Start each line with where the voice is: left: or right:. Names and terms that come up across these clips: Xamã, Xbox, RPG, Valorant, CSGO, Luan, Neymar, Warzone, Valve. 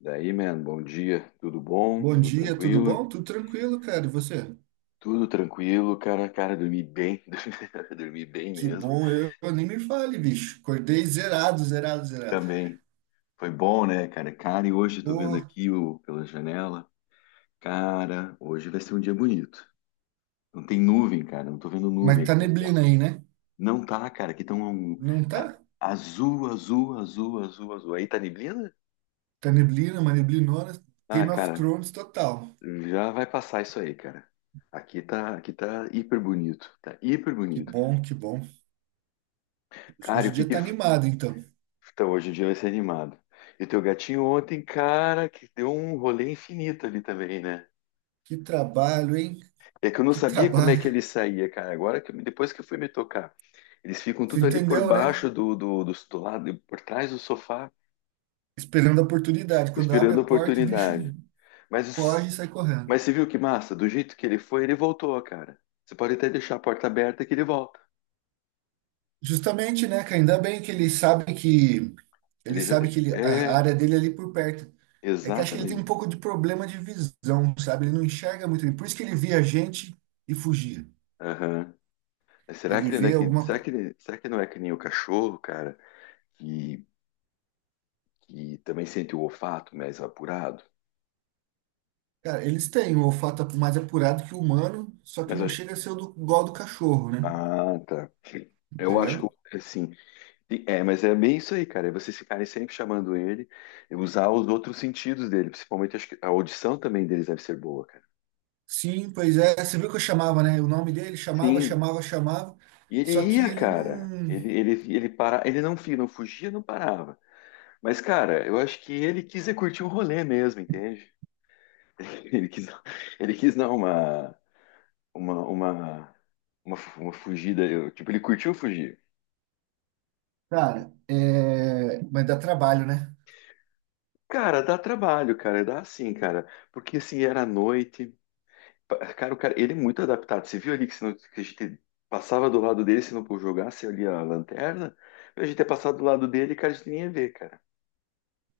left: Daí, man, bom dia. Tudo bom?
right: Bom
left: Tudo
right: dia, tudo
left: tranquilo?
right: bom? Tudo tranquilo, cara. E você?
left: Tudo tranquilo, cara. Cara, dormi bem. Dormi bem
right: Que
left: mesmo.
right: bom, eu nem me fale, bicho. Acordei zerado, zerado, zerado.
left: Também. Foi bom, né, cara? Cara, e hoje tô vendo
right: Ô,
left: aqui o, pela janela. Cara, hoje vai ser um dia bonito. Não tem nuvem, cara. Não tô vendo nuvem
right: mas tá
left: aqui no céu.
right: neblina aí, né?
left: Não tá, cara. Aqui tão, um-
right: Não
left: tá
right: tá?
left: azul, azul, azul, azul, azul. Aí tá neblina?
right: Tá neblina, uma neblinona.
left: Ah,
right: Game of
left: cara,
right: Thrones total.
left: já vai passar isso aí, cara. Aqui tá hiper bonito. Tá hiper
right: Que
left: bonito, cara.
right: bom, que bom.
left: Cara,
right: Hoje
left: e o
right: o
left: que
right: dia
left: que
right: tá animado, então.
left: Então, hoje o dia vai ser animado. E teu gatinho ontem, cara, que deu um rolê infinito ali também, né?
right: Que trabalho, hein?
left: É que eu não
right: Que
left: sabia como é que
right: trabalho.
left: ele saía, cara. Agora que eu- depois que eu fui me tocar, eles ficam
right: Você
left: tudo ali por
right: entendeu, né?
left: baixo do lado, por trás do sofá,
right: Esperando a oportunidade. Quando abre
left: esperando
right: a
left: a
right: porta, o bicho
left: oportunidade.
right: foge
left: Mas,
right: e sai correndo.
left: mas você viu que massa? Do jeito que ele foi, ele voltou, cara. Você pode até deixar a porta aberta que ele volta.
right: Justamente, né, cara? Ainda bem que ele sabe que ele
left: Ele já...
right: sabe que ele, a
left: É,
right: área dele é ali por perto. É que acho que ele tem um
left: exatamente.
right: pouco de problema de visão, sabe? Ele não enxerga muito bem. Por isso que ele via gente e fugia.
left: Aham. Mas será que
right: Ele
left: ele não é
right: vê
left: que...
right: alguma.
left: Será que ele... Será que não é que nem o cachorro, cara? que que também sente o olfato mais apurado.
right: Cara, eles têm o olfato é mais apurado que o humano, só que
left: Mas eu
right: não
left: acho...
right: chega a ser o do, igual ao do cachorro, né?
left: Ah, tá. Eu
right: Entendeu?
left: acho que, assim, é, mas é bem isso aí, cara. É vocês ficarem sempre chamando ele, e usar os outros sentidos dele, principalmente acho que a audição também deles deve ser boa, cara.
right: Sim, pois é. Você viu que eu chamava, né? O nome dele chamava,
left: Sim,
right: chamava, chamava.
left: e ele
right: Só que
left: ia,
right: ele
left: cara.
right: não.
left: Ele para, ele não, não fugia, não parava. Mas, cara, eu acho que ele quis é curtir um rolê mesmo, entende? Ele quis, ele quis dar uma, uma, uma, uma fugida. Tipo, ele curtiu fugir.
right: Cara, é. Mas dá trabalho, né?
left: Cara, dá trabalho, cara, dá sim, cara. Porque assim, era à noite. Cara, o cara, ele é muito adaptado. Você viu ali que, se não, que a gente passava do lado dele, se não jogasse ali a lanterna, a gente ia passar do lado dele, cara, a gente nem ia ver, cara.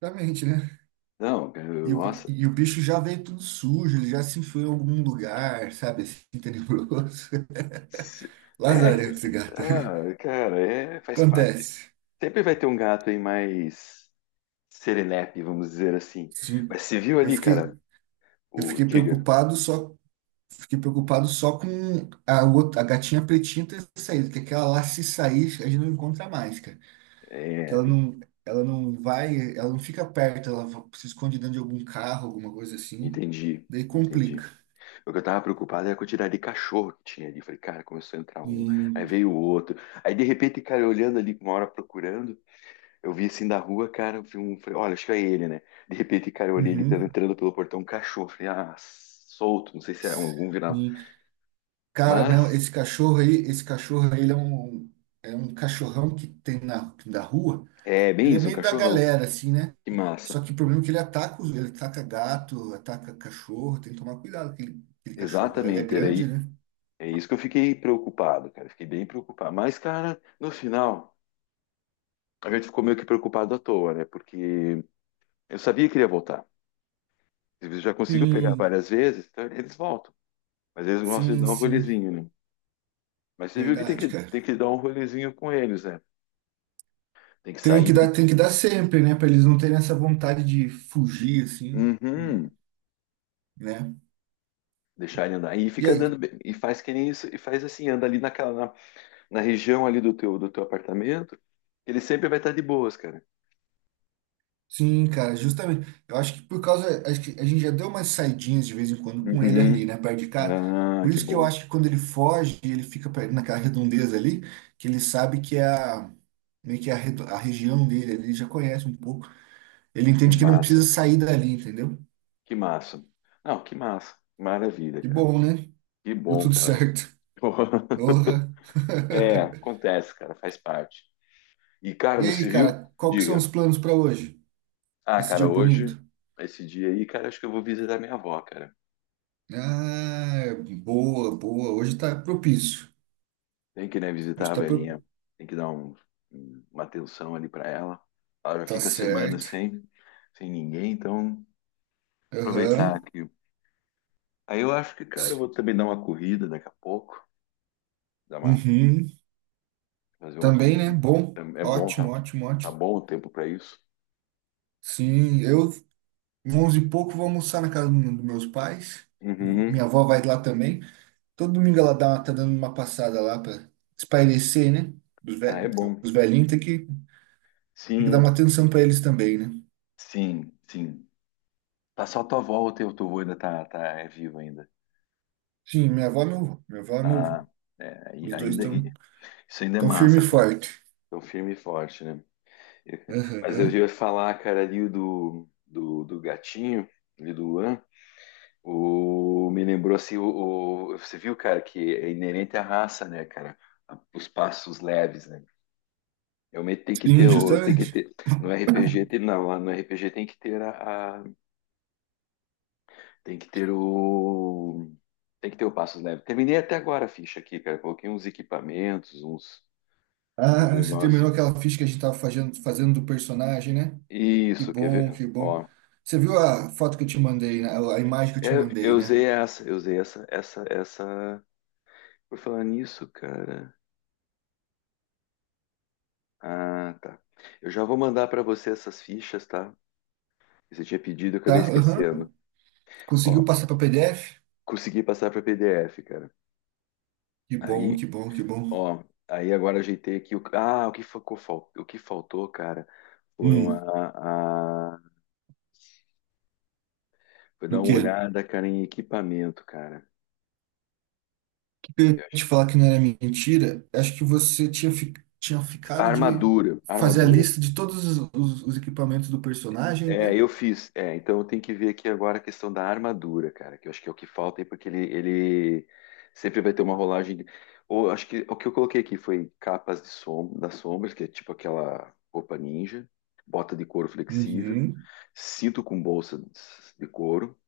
right: Exatamente, né?
left: Não, cara,
right: E o, bi-
left: nossa.
right: e o bicho já veio tudo sujo, ele já se enfiou em algum lugar, sabe, assim, tenebroso.
left: Se- É,
right: Lazarento esse
left: cara,
right: gato.
left: ah, cara, é, faz parte.
right: Acontece.
left: Sempre vai ter um gato aí mais serelepe, vamos dizer assim.
right: Sim.
left: Mas você viu
right: Eu
left: ali, cara,
right: fiquei, eu
left: o
right: fiquei
left: Tiga?
right: preocupado só, fiquei preocupado só com a outra, a gatinha pretinha ter saído, que aquela lá se sair, a gente não encontra mais, cara. Que
left: É,
right: ela não vai, ela não fica perto, se esconde dentro de algum carro, alguma coisa assim.
left: entendi,
right: Daí
left: entendi.
right: complica.
left: O que eu tava preocupado era com a quantidade de cachorro que tinha ali. Falei, cara, começou a entrar um, aí
right: E,
left: veio o outro. Aí de repente, cara, eu olhando ali, uma hora procurando, eu vi assim da rua, cara, eu vi um, falei, olha, acho que é ele, né? De repente, cara, eu olhei ele tava
right: uhum.
left: entrando pelo portão, um cachorro. Falei, ah, solto, não sei se é algum viral.
right: Sim. Cara, não,
left: Mas
right: esse cachorro aí, ele é um cachorrão que tem na, da rua.
left: é bem
right: Ele é
left: isso, um
right: meio da
left: cachorrão.
right: galera, assim, né?
left: Que massa.
right: Só que o problema é que ele ataca gato, ataca cachorro, tem que tomar cuidado com aquele cachorro lá. Ele é
left: Exatamente, era
right: grande,
left: aí.
right: né?
left: É isso que eu fiquei preocupado, cara. Fiquei bem preocupado. Mas, cara, no final, a gente ficou meio que preocupado à toa, né? Porque eu sabia que ele ia voltar. Eles já conseguiu pegar
right: Sim,
left: várias vezes, então eles voltam. Mas eles gostam de
right: sim,
left: dar um
right: sim.
left: rolezinho, né? Mas você viu que tem
right: Verdade,
left: que, tem
right: cara.
left: que dar um rolezinho com eles, né? Tem que
right: Tem
left: sair,
right: que dar, tem que dar sempre, né? Pra eles não terem essa vontade de fugir, assim,
left: uhum,
right: né?
left: deixar ele andar. E
right: E
left: fica
right: aí,
left: andando, e faz que nem isso, e faz assim, anda ali naquela, na região ali do teu apartamento, ele sempre vai estar de boas, cara.
right: sim, cara, justamente. Eu acho que por causa. Acho que a gente já deu umas saidinhas de vez em quando com ele ali,
left: Uhum.
right: né, perto de cá.
left: Ah,
right: Por
left: que
right: isso que eu
left: bom.
right: acho que quando ele foge, naquela redondeza ali, que ele sabe que é a. Meio que a região dele, ele já conhece um pouco. Ele
left: Que
right: entende que não precisa
left: massa.
right: sair dali, entendeu?
left: Que massa. Não, que massa. Maravilha,
right: Que
left: cara.
right: bom, né?
left: Que
right: Deu
left: bom,
right: tudo
left: cara.
right: certo. Porra.
left: É, acontece, cara, faz parte. E, cara,
right: E aí,
left: você viu?
right: cara, qual que são
left: Diga.
right: os planos para hoje?
left: Ah,
right: Esse
left: cara,
right: dia
left: hoje,
right: bonito?
left: esse dia aí, cara, acho que eu vou visitar minha avó, cara.
right: Ah, boa, boa. Hoje tá propício.
left: Tem que, né, visitar
right: Hoje
left: a
right: tá, pro...
left: velhinha. Tem que dar uma atenção ali pra ela. Ela já
right: tá
left: fica semana
right: certo.
left: sem, sem ninguém, então aproveitar
right: Aham.
left: aqui. Aí eu acho que, cara, eu vou também dar uma corrida daqui a pouco. Dar uma,
right: Uhum.
left: fazer uma
right: Também, né?
left: corrida.
right: Bom.
left: É bom,
right: Ótimo, ótimo,
left: tá
right: ótimo.
left: bom o tempo pra isso.
right: Sim, eu, onze e pouco, vou almoçar na casa dos meus pais. Minha
left: Uhum.
right: avó vai lá também. Todo domingo ela dá, tá dando uma passada lá para espairecer, né? Os, ve
left: Ah, é bom.
right: os velhinhos tem que dar uma
left: Sim,
right: atenção para eles também, né?
left: sim, sim. Tá só tua avó ou teu avô ainda tá, é vivo ainda?
right: Sim, minha avó e meu avô. Minha avó e meu avô.
left: Ah, é,
right: Os dois estão
left: isso ainda é
right: tão firme e
left: massa, cara.
right: forte.
left: Então, firme e forte, né? Eu- mas eu
right: Aham.
left: ia falar, cara, ali do gatinho, ali do Luan, me lembrou assim, você viu, cara, que é inerente à raça, né, cara? Os passos leves, né? Realmente tem que ter,
right: Sim,
left: tem que
right: justamente.
left: ter, no RPG tem, não, lá no RPG tem que ter tem que ter tem que ter o passos leves. Terminei até agora a ficha aqui, cara, coloquei uns equipamentos, uns, uns
right: Ah, você
left: negócios.
right: terminou aquela ficha que a gente tava fazendo do personagem, né? Que
left: Isso, quer
right: bom,
left: ver?
right: que bom.
left: Ó,
right: Você viu a foto que eu te mandei, né? A imagem que eu te
left: é, eu
right: mandei,
left: usei
right: né?
left: essa, eu usei essa, essa, essa. Por falar nisso, cara. Ah, tá. Eu já vou mandar para você essas fichas, tá? Que você tinha pedido, eu acabei
right: Tá? Aham.
left: esquecendo.
right: Conseguiu
left: Ó,
right: passar para PDF?
left: consegui passar para PDF, cara.
right: Que bom,
left: Aí,
right: que bom, que bom.
left: ó, aí agora ajeitei aqui o. Ah, o que ficou, o que faltou, cara, foram
right: Hum,
left: a... Foi dar
right: o
left: uma
right: quê? O
left: olhada, cara, em equipamento, cara.
right: que eu ia
left: Eu achei-
right: te falar que não era mentira? Acho que você tinha
left: A
right: ficado de
left: armadura, a
right: fazer a
left: armadura.
right: lista de todos os equipamentos do personagem,
left: É,
right: né?
left: eu fiz. É, então eu tenho que ver aqui agora a questão da armadura, cara, que eu acho que é o que falta aí, porque ele sempre vai ter uma rolagem. Ou acho que o que eu coloquei aqui foi capas de som, das sombras, que é tipo aquela roupa ninja, bota de couro flexível,
right: Uhum,
left: cinto com bolsa de couro.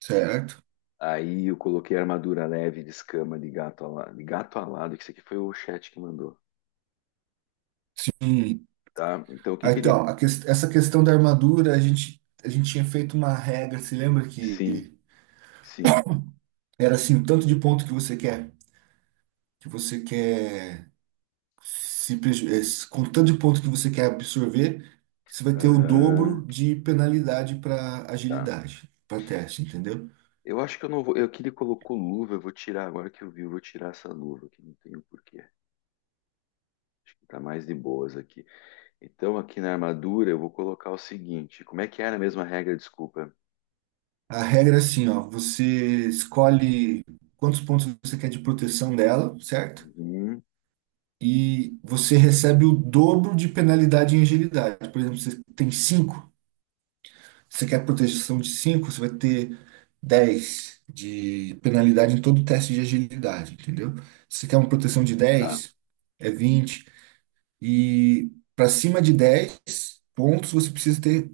right: certo.
left: Aí eu coloquei armadura leve de escama de gato alado, que isso aqui foi o chat que mandou,
right: Hum.
left: tá? Então o que
right: Ah,
left: que ele.
right: então, essa questão da armadura, a gente tinha feito uma regra, se lembra
left: Sim,
right: que
left: sim.
right: era assim, o tanto de ponto que você quer? Que você quer se preju- eh, se- com o tanto de ponto que você quer absorver, você vai ter o
left: Aham,
right: dobro de penalidade para
left: tá.
right: agilidade, para teste, entendeu?
left: Eu acho que eu não vou. Eu que ele colocou luva, eu vou tirar. Agora que eu vi, eu vou tirar essa luva que não tenho porquê. Acho que tá mais de boas aqui. Então, aqui na armadura, eu vou colocar o seguinte: como é que era a mesma regra? Desculpa.
right: A regra é assim, ó, você escolhe quantos pontos você quer de proteção dela, certo?
left: Uhum,
right: E você recebe o dobro de penalidade em agilidade. Por exemplo, você tem cinco. Você quer proteção de cinco, você vai ter 10 de penalidade em todo teste de agilidade, entendeu? Se você quer uma proteção de
left: tá.
right: 10 é 20. E para cima de 10 pontos, você precisa ter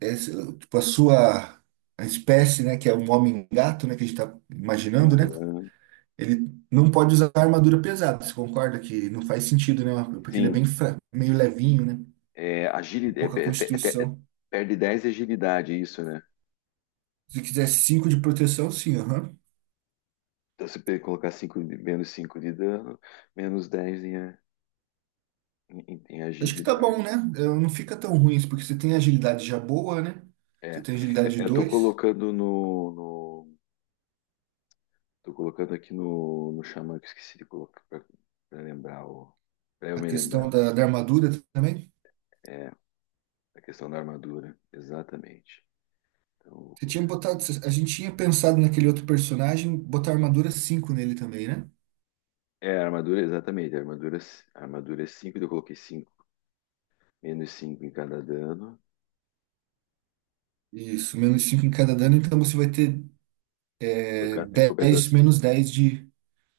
right: tipo, a espécie, né, que é um homem-gato, né, que a gente está imaginando, né?
left: Uhum.
right: Ele não pode usar armadura pesada. Você concorda que não faz sentido, né? Porque ele é bem
left: Sim.
right: meio levinho, né?
left: É, agilidade,
right: Pouca constituição.
left: perde dez de agilidade, é isso, né?
right: Se quiser 5 de proteção, sim, aham.
left: Então, se pe- colocar cinco menos 5 de dano, menos 10 em, em
right: Acho que tá
left: agilidade.
right: bom, né? Não fica tão ruim isso, porque você tem agilidade já boa, né?
left: É,
right: Você tem agilidade
left: é, eu tô
right: dois.
left: colocando tô colocando aqui no Xamã que eu esqueci de colocar pra lembrar o. Pra eu
right: A
left: me
right: questão
left: lembrar.
right: da armadura também.
left: É, a questão da armadura. Exatamente. Então eu vou
right: Você tinha
left: colocar aqui.
right: botado, a gente tinha pensado naquele outro personagem, botar armadura cinco nele também, né?
left: É, a armadura, exatamente. A armadura é 5, eu coloquei cinco. Menos cinco em cada dano.
right: Isso, menos 5 em cada dano, então você vai ter
left: Por cada, em
right: 10,
left: compensação,
right: menos 10 de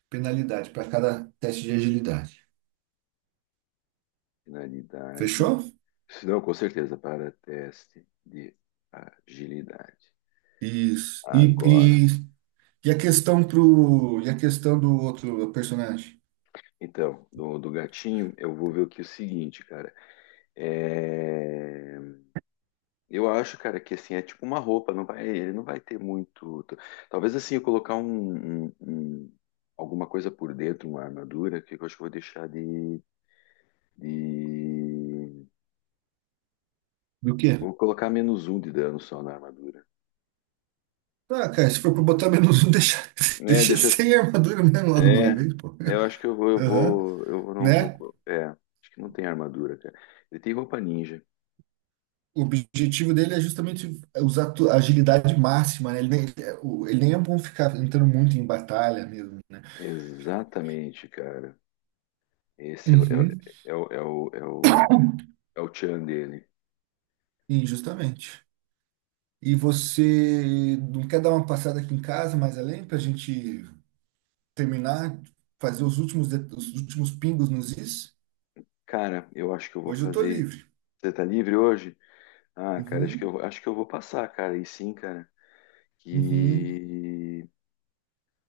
right: penalidade para cada teste de agilidade.
left: finalidade.
right: Fechou?
left: Se não, com certeza, para teste de agilidade.
right: Isso. E,
left: Agora.
right: e, e a questão do outro personagem?
left: Então, do gatinho, eu vou ver o que é o seguinte, cara. É. Eu acho, cara, que assim é tipo uma roupa, não vai, ele não vai ter muito. Talvez assim eu colocar um, alguma coisa por dentro, uma armadura, que eu acho que eu vou deixar de...
right: Do quê?
left: Vou colocar menos um de dano só na armadura.
right: Ah, cara, se for pra botar menos um, deixa,
left: É,
right: deixa
left: deixa.
right: sem armadura mesmo logo de
left: É,
right: uma vez, pô.
left: é, eu acho que eu vou, eu
right: Aham,
left: vou, eu vou- não vou.
right: né?
left: É, acho que não tem armadura, cara. Ele tem roupa ninja.
right: O objetivo dele é justamente usar a agilidade máxima, né? Ele nem é bom ficar entrando muito em batalha mesmo.
left: Exatamente, cara. Esse é, o-
right: Uhum,
left: é, o- é, o, é o, é o é o tchan dele.
right: sim, justamente. E você não quer dar uma passada aqui em casa mais além pra gente terminar, fazer os últimos pingos nos is?
left: Cara, eu acho que eu vou
right: Hoje eu tô
left: fazer.
right: livre.
left: Você tá livre hoje? Ah, cara, acho que
right: Uhum,
left: eu, acho que eu vou passar, cara. E sim, cara.
right: uhum,
left: Que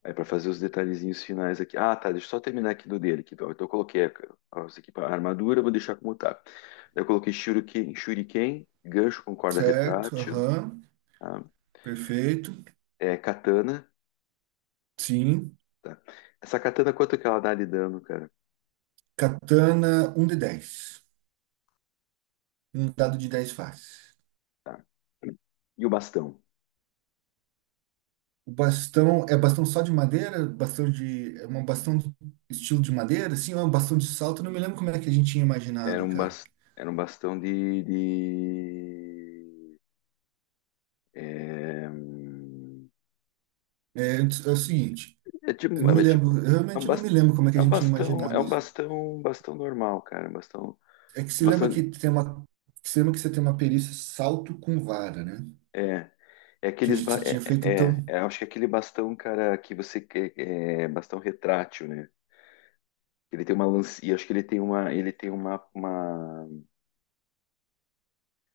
left: é para fazer os detalhezinhos finais aqui. Ah, tá. Deixa eu só terminar aqui do dele. Aqui, ó. Então eu coloquei as a armadura, vou deixar como tá. Eu coloquei shuriken, shuriken, gancho com corda
right: certo,
left: retrátil,
right: aham,
left: tá?
right: perfeito.
left: É, katana,
right: Sim.
left: tá? Essa katana, quanto que ela dá de dano, cara?
right: Katana, um de 10. Um dado de 10 faces.
left: Tá. E o bastão?
right: O bastão é bastão só de madeira? Bastão de. É um bastão do estilo de madeira? Sim, é um bastão de salto. Eu não me lembro como é que a gente tinha
left: Era
right: imaginado,
left: um,
right: cara.
left: era um bastão é,
right: É o seguinte,
left: é tipo,
right: eu não me
left: é tipo,
right: lembro, eu
left: é um
right: realmente não me
left: bastão,
right: lembro como é que a
left: é um
right: gente tinha
left: bastão, é
right: imaginado isso.
left: um bastão normal, cara,
right: É que
left: um
right: se lembra
left: bastão,
right: que tem uma. Se lembra que você tem uma perícia salto com vara, né?
left: é, é
right: Que a
left: aqueles,
right: gente tinha
left: é,
right: feito,
left: é, é,
right: então.
left: é, acho que é aquele bastão, cara, que você, é, bastão retrátil, né? Ele tem uma lance, e acho que ele tem uma,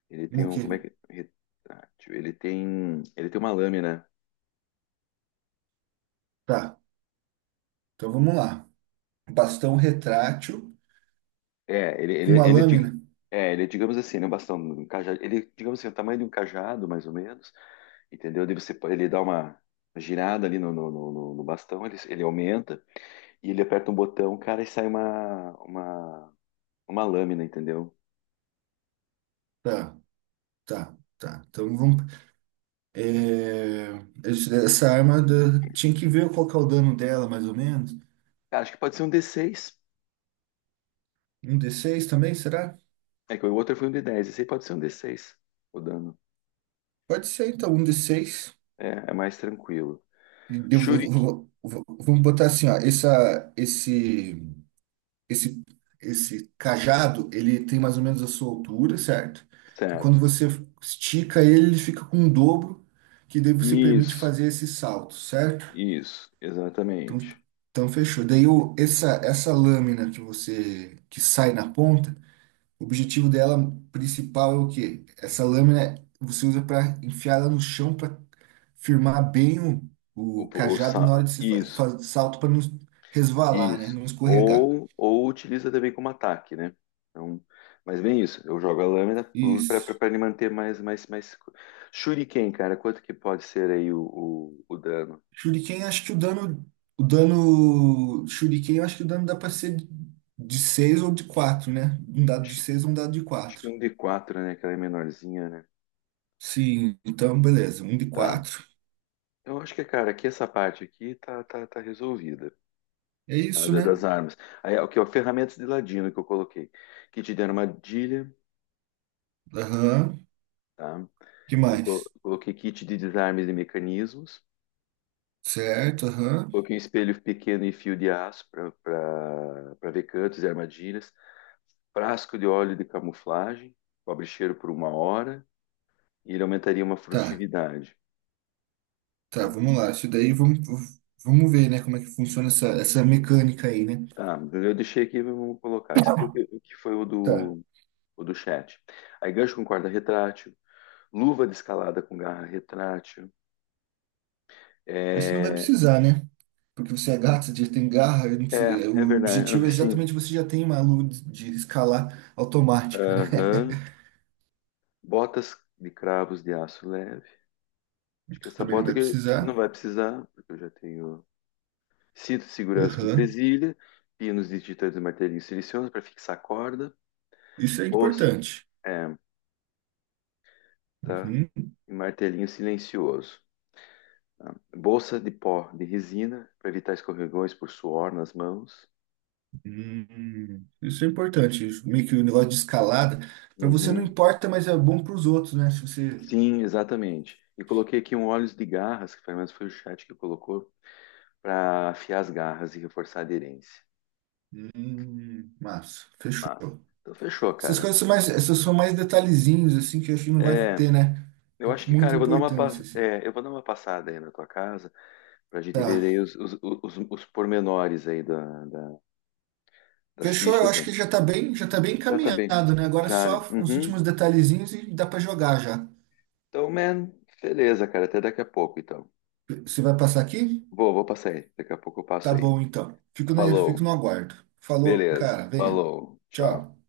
left: ele
right: O
left: tem um,
right: quê?
left: como é que, retrátil, ele tem uma lâmina,
right: Tá. Então vamos lá. Bastão retrátil
left: é,
right: com uma lâmina.
left: é, ele, é, digamos assim, né, um bastão, um cajado, ele, é, digamos assim, é o tamanho de um cajado, mais ou menos, entendeu? Daí você, ele dá uma girada ali no bastão, ele aumenta e ele aperta um botão, cara, e sai uma lâmina, entendeu?
right: Tá, tá, tá. Então vamos... É, Tinha que ver qual que é o dano dela, mais ou menos.
left: Cara, acho que pode ser um d seis.
right: Um d seis também, será?
left: É que o outro foi um d dez, esse aí pode ser um d seis, o dano.
right: Pode ser, então, um d seis.
left: É, é mais tranquilo.
right: E devo-
left: Shuriken,
right: vou- vou- vamos botar assim, ó. Esse, esse cajado, ele tem mais ou menos a sua altura, certo? E quando
left: certo.
right: você estica ele, ele fica com um dobro, que daí você permite
left: Isso,
right: fazer esse salto, certo?
left: isso,
right: Então,
left: exatamente.
right: então fechou. Daí essa lâmina que você que sai na ponta. O objetivo dela principal é o quê? Essa lâmina você usa para enfiar ela no chão para firmar bem o
left: O,
right: cajado na hora de se
left: isso.
right: salto para não resvalar, né?
left: Isso.
right: Não escorregar.
left: Ou utiliza também como ataque, né? Então, mas bem isso. Eu jogo a lâmina
right: Isso.
left: para ele manter mais, mais, mais. Shuriken, cara, quanto que pode ser aí o dano?
right: Shuriken, acho que o dano Shuriken, eu acho que o dano dá para ser de 6 ou de quatro, né? Um dado de
left: Acho,
right: 6 ou um dado de
left: acho que
right: quatro.
left: um d quatro né? Aquela é menorzinha, né?
right: Sim, então beleza, um de
left: Tá.
right: quatro.
left: Eu acho que, cara, aqui essa parte aqui tá resolvida.
right: É
left: Tá?
right: isso, né?
left: Das armas. Aí, o que é ferramentas de ladino que eu coloquei. Kit de armadilha,
right: Aham.
left: tá?
right: Que mais?
left: Coloquei kit de desarmes e mecanismos.
right: Certo, aham.
left: Coloquei um espelho pequeno e fio de aço para ver cantos e armadilhas. Frasco de óleo de camuflagem, cobre cheiro por uma hora e ele aumentaria uma
right: Tá.
left: frutividade. Tá,
right: Tá, vamos lá. Isso daí vamos ver, né, como é que funciona essa mecânica aí, né?
left: tá, eu deixei aqui, vamos colocar. Isso aqui é o que foi
right: Tá.
left: o do chat. Aí gancho com corda retrátil, luva de escalada com garra retrátil.
right: Acho que não vai
left: É,
right: precisar, né? Porque você é gato, você já tem garra, eu não preciso-
left: é,
right: é,
left: é
right: o
left: verdade.
right: objetivo
left: Ah,
right: é
left: sim.
right: exatamente você já tem uma luz de escalar automática, né?
left: Aham. Botas de cravos de aço leve. Acho que essa
right: Também não
left: bota
right: vai
left: aqui não
right: precisar.
left: vai precisar, porque eu já tenho cinto de segurança com
right: Aham.
left: presilha, pinos e titãs e martelinho silencioso para fixar a corda,
right: Isso é
left: bolsa,
right: importante.
left: é, tá?
right: Uhum.
left: E martelinho silencioso. Tá? Bolsa de pó de resina para evitar escorregões por suor nas mãos.
right: Isso é importante. Meio que o negócio de escalada, para você não
left: Uhum.
right: importa, mas é bom para os outros, né? Se você.
left: Sim, exatamente. E coloquei aqui um óleo de garras, que pelo menos foi o chat que colocou, para afiar as garras e reforçar a aderência.
right: Massa, fechou.
left: Mas, então fechou,
right: Essas
left: cara.
right: coisas são mais, essas são mais detalhezinhos, assim, que eu acho que não vai
left: É,
right: ter, né?
left: eu acho que,
right: Muita
left: cara, eu vou dar uma,
right: importância, assim.
left: é, eu vou dar uma passada aí na tua casa para a gente ver
right: Tá.
left: aí os pormenores aí da- das
right: Fechou, eu
left: fichas,
right: acho
left: né?
right: que já tá bem
left: Já tá bem.
right: encaminhado, né? Agora é
left: Já, né?
right: só os
left: Uhum.
right: últimos detalhezinhos e dá pra jogar já.
left: Então, man, beleza, cara. Até daqui a pouco, então.
right: Você vai passar aqui?
left: Vou, vou passar aí. Daqui a pouco eu
right: Tá
left: passo aí.
right: bom, então. Fico, né? Fico
left: Falou.
right: no aguardo. Falou,
left: Beleza.
right: cara. Venha.
left: Falou. Tchau.
right: Tchau.